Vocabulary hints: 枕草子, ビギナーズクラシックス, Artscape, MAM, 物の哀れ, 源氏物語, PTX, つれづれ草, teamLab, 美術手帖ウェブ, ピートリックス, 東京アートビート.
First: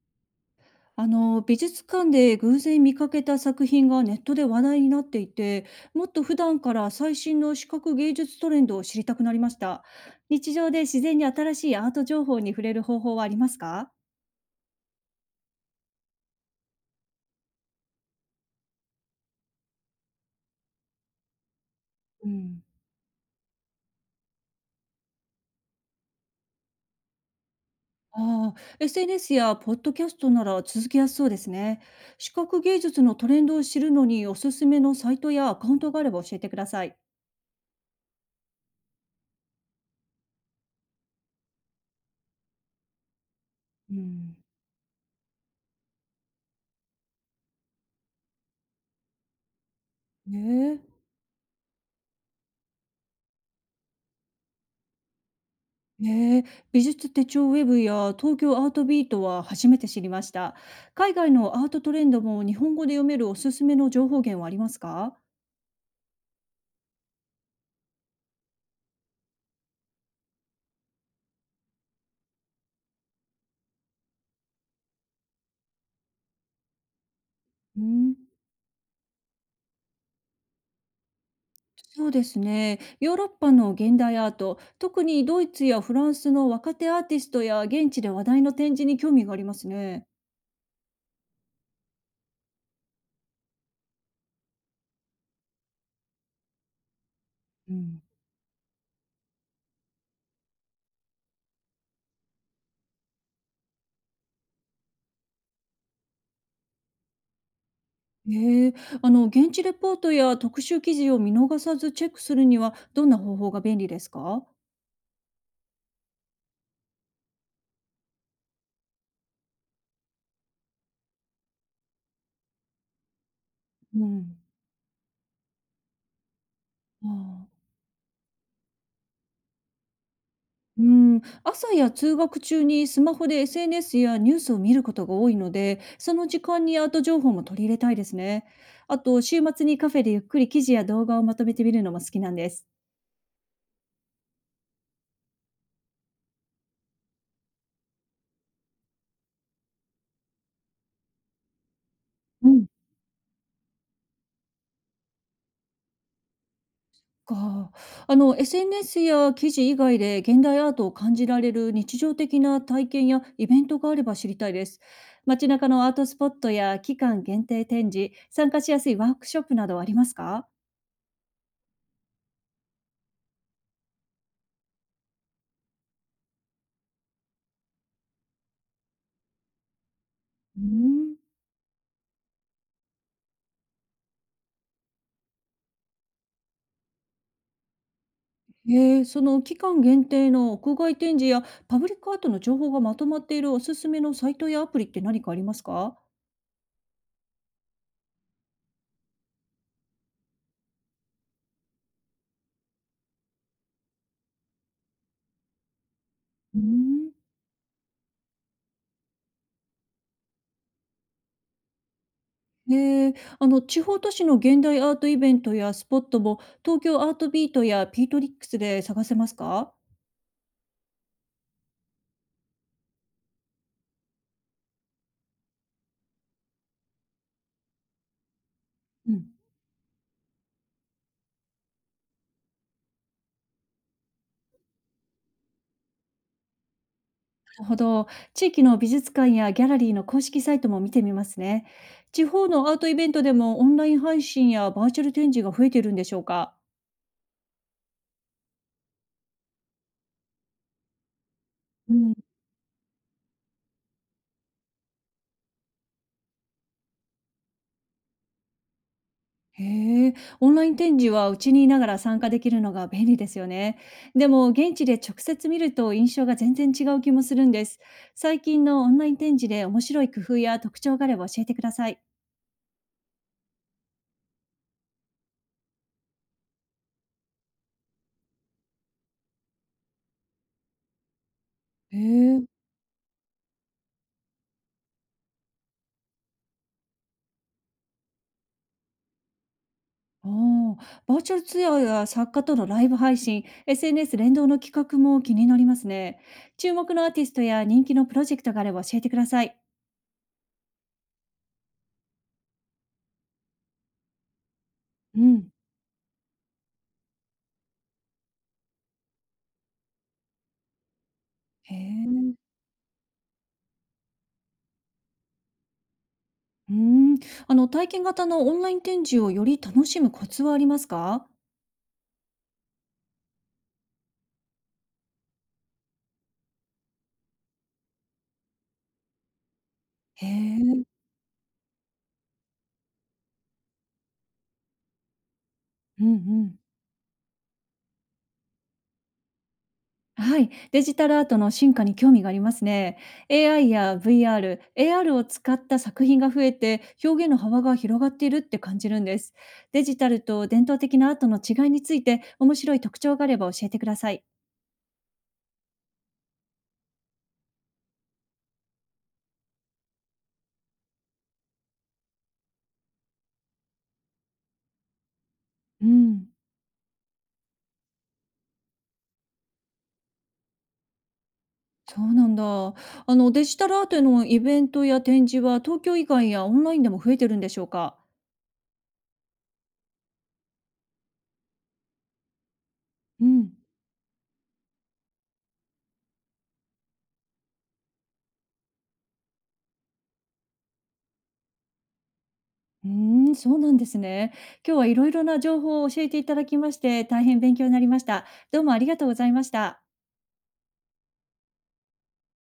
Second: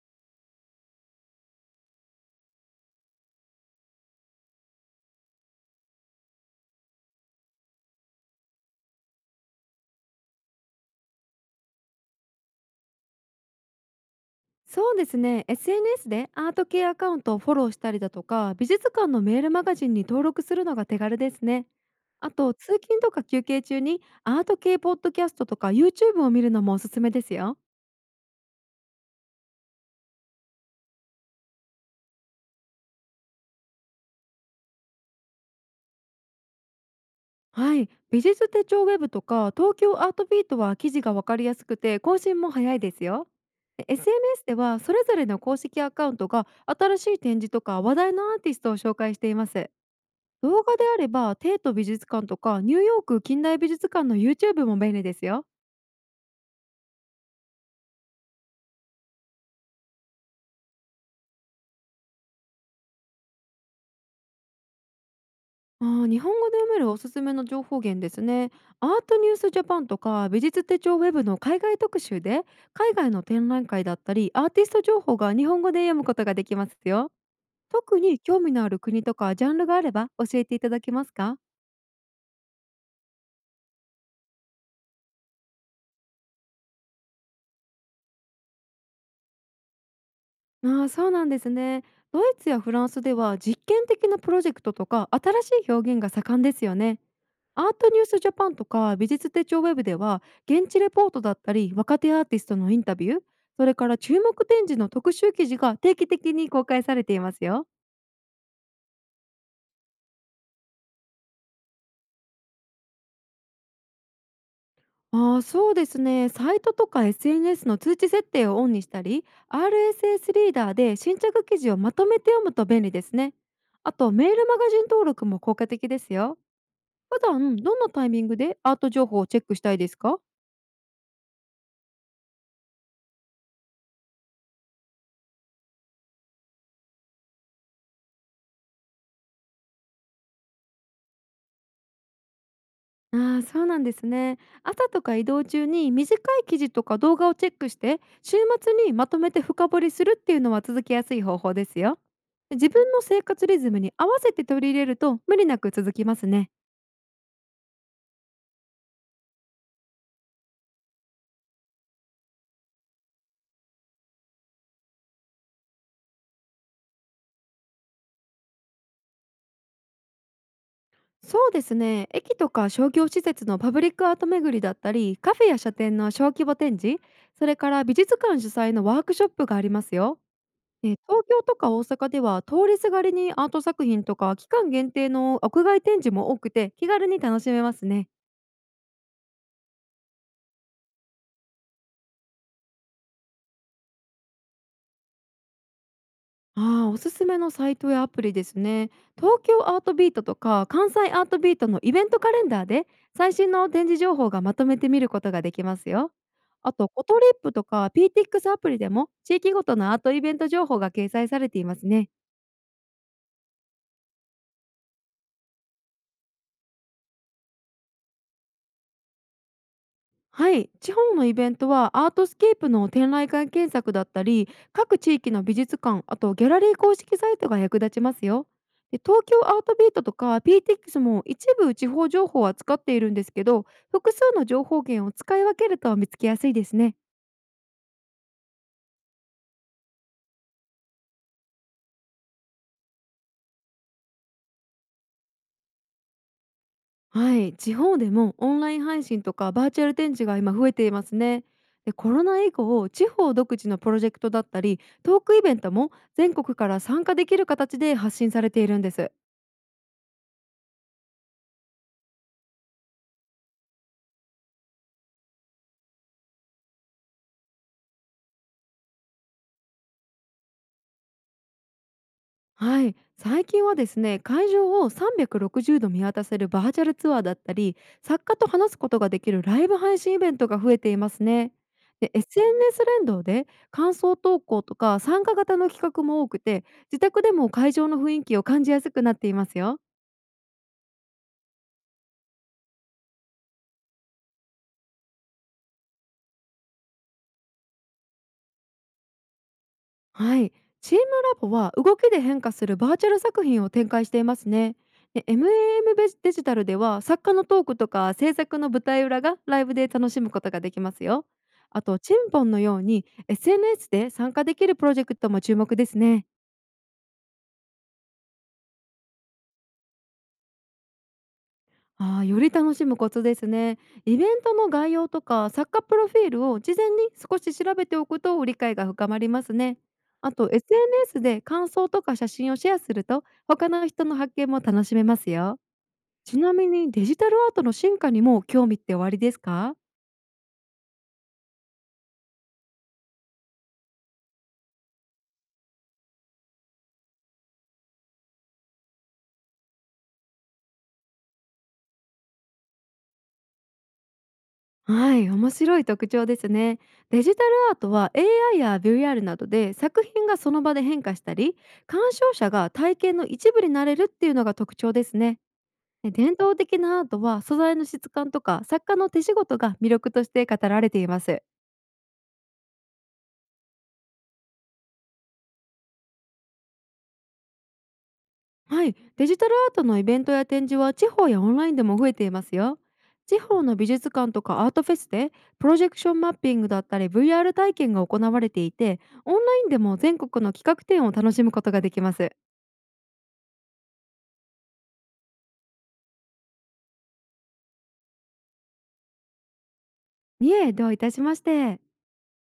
あの美術館で偶然見かけた作品がネットで話題になっていて、もっと普段から最新の視覚芸術トレンドを知りたくなりました。日常で自然に新しいアート情報に触れる方法はありますか？そうですね、 SNS でアート系アカウントをフォローしたりだとか美術館のメールマガジンに登録するのが手軽ですね。うあとん、通勤とか休憩中にアート系ポッドキャストとか YouTube を見るのもおすすめですよ。ああ、SNS やポッドキャストなら続けやすそうですね。視覚芸術のトレンドを知るのにおすすめのサイトやアカウントがあれば教えてください。はい、美術手帳ウェブとか東京アートビートは記事がわかりやすくて更新も早いですよ。で うん。 SNS ではそれぞれの公式アカウントが新しい展示とか話題のアーティストを紹介しています。ね動画でえ。あれば、帝都美術館とかニューヨーク近代美術館の YouTube も便利ですよ。ええ、美術手帳ウェブや東京アートビートは初めて知りました。海外のアートトレンドも日本語で読めるおすすめの情報源はありますか？日本語で読めるおすすめの情報源ですね。アートニュースジャパンとか美術手帳ウェブの海外特集で海外の展覧会だったりアーティスト情報が日本語で読むことができますよ。う特ん、に興味のある国とかジャンルがあれば教えていただけますか？そうですね。ヨーロッパの現代アート、特にドイツやフランスの若手アーティストや現地で話題の展示に興味がありますね。ああ、そうなんですね。ドイツやフランスでは実験的なプロジェクトとか新しい表現が盛んですよね。アうートニん、ュースジャパンとか美術手帳ウェブでは現地レポートだったり若手アーティストのインタビュー、それから注目展示の特集記事が定期的に公開されていますよ。ええ、現地レポートや特集記事を見逃さずチェックするにはどんな方法が便利ですか？ああ、そうですね、サイトとか SNS の通知設定をオンにしたり RSS リーダーで新着記事をまとめて読むと便利ですね。あうとメーん。ルマガジン登録も効果的ですよ。普段、ああ。どんなタイミングでアート情報をチェックしたいですか？うん、朝や通学中にスマホで SNS やニュースを見ることが多いので、その時間にアート情報も取り入れたいですね。あと、週末にカフェでゆっくり記事や動画をまとめてみるのも好きなんです。ああ、そうなんですね。朝とか移動中に短い記事とか動画をチェックして、週末にまとめて深掘りするっていうのは続きやすい方法ですよ。うん。自分の生活リズムに合わせて取り入れると無理なく続きますね。か、SNS や記事以外で現代アートを感じられる日常的な体験やイベントがあれば知りたいです。街中のアートスポットや期間限定展示、参加しやすいワークショップなどはありますか？そうですね。駅とか商業施設のパブリックアート巡りだったり、カフェや書店の小規模展示、それから美術館主催のワークショップがありますよ。うでん。東京とか大阪では、通りすがりにアート作品とか期間限定の屋外展示も多くて、気軽に楽しめますね。へえ、その期間限定の屋外展示やパブリックアートの情報がまとまっているおすすめのサイトやアプリって何かありますか？ああ、おすすめのサイトやアプリですね。東京アートビートとか関西アートビートのイベントカレンダーで最新の展示情報がまとめて見ることができますよ。うーあと、コん。トリップとか PTX アプリでも地域ごとのアートイベント情報が掲載されていますね。へえ、地方都市の現代アートイベントやスポットも東京アートビートやピートリックスで探せますか？はい、地方のイベントはアートスケープの展覧会検索だったり各地域の美術館、あとギャラリー公式サイトが役立ちますよ。でう東ん。京アートビートとか PTX も一部地方情報を扱っているんですけど、複数の情報源を使い分けると見つけやすいですね。なるほど。地域の美術館やギャラリーの公式サイトも見てみますね。地方のアートイベントでもオンライン配信やバーチャル展示が増えているんでしょうか？はい、地方でもオンライン配信とかバーチャル展示が今増えていますね。でコロナ以降、地方独自のプロジェクトだったりトークイベントも全国から参加できる形で発信されているんです。へえ、オンライン展示はうちにいながら参加できるのが便利ですよね。でも現地で直接見ると印象が全然違う気もするんです。最近のオンライン展示で面白い工夫や特徴があれば教えてください。はい、最近はですね、会場を360度見渡せるバーチャルツアーだったり作家と話すことができるライブ配信イベントが増えていますね。へで え。SNS 連動で感想投稿とか参加型の企画も多くて、自宅でも会場の雰囲気を感じやすくなっていますよ。ああ、バーチャルツアーや作家とのライブ配信、SNS 連動の企画も気になりますね。注目のアーティストや人気のプロジェクトがあれば教えてください。はい、チームラボは動きで変化するバーチャル作品を展開していますね。うで ん。MAM ベデジタルでは作家のトークとか制作の舞台裏がライブで楽しむことができますよ。へあとチンえ。ポンのように SNS で参加できるプロジェクトも注目ですね。うん。あの体験型のオンライン展示をより楽しむコツはありますか？ああ、より楽しむコツですね。イベントの概要とか作家プロフィールを事前に少し調べておくと理解が深まりますね。へあと え。SNS で感想とか写真をシェアすると他の人の発見も楽しめますよ。うんうちなん。みにデジタルアートの進化にも興味っておありですか？はい、デジタルアートの進化に興味がありますね。AI や VR、AR を使った作品が増えて、表現の幅が広がっているって感じるんです。デジタルと伝統的なアートの違いについて、面白い特徴があれば教えてください。はい、面白い特徴ですね。デジタルアートは AI や VR などで作品がその場で変化したり、鑑賞者が体験の一部になれるっていうのが特徴ですね。うでん、伝統的なアートは素材の質感とか作家の手仕事が魅力として語られています。そうなんだ。あのデジタルアートへのイベントや展示は東京以外やオンラインでも増えてるんでしょうか。はい、デジタルアートのイベントや展示は地方やオンラインでも増えていますよ。う地ん。方の美術館とかアートフェスでプロジェクションマッピングだったり VR 体験が行われていて、オンラインでも全国の企画展を楽しむことができます。うーん、そうなんですね。今日はいろいろな情報を教えていただきまして、大変勉強になりました。どうもありがとうございました。いえ、どういたしまして。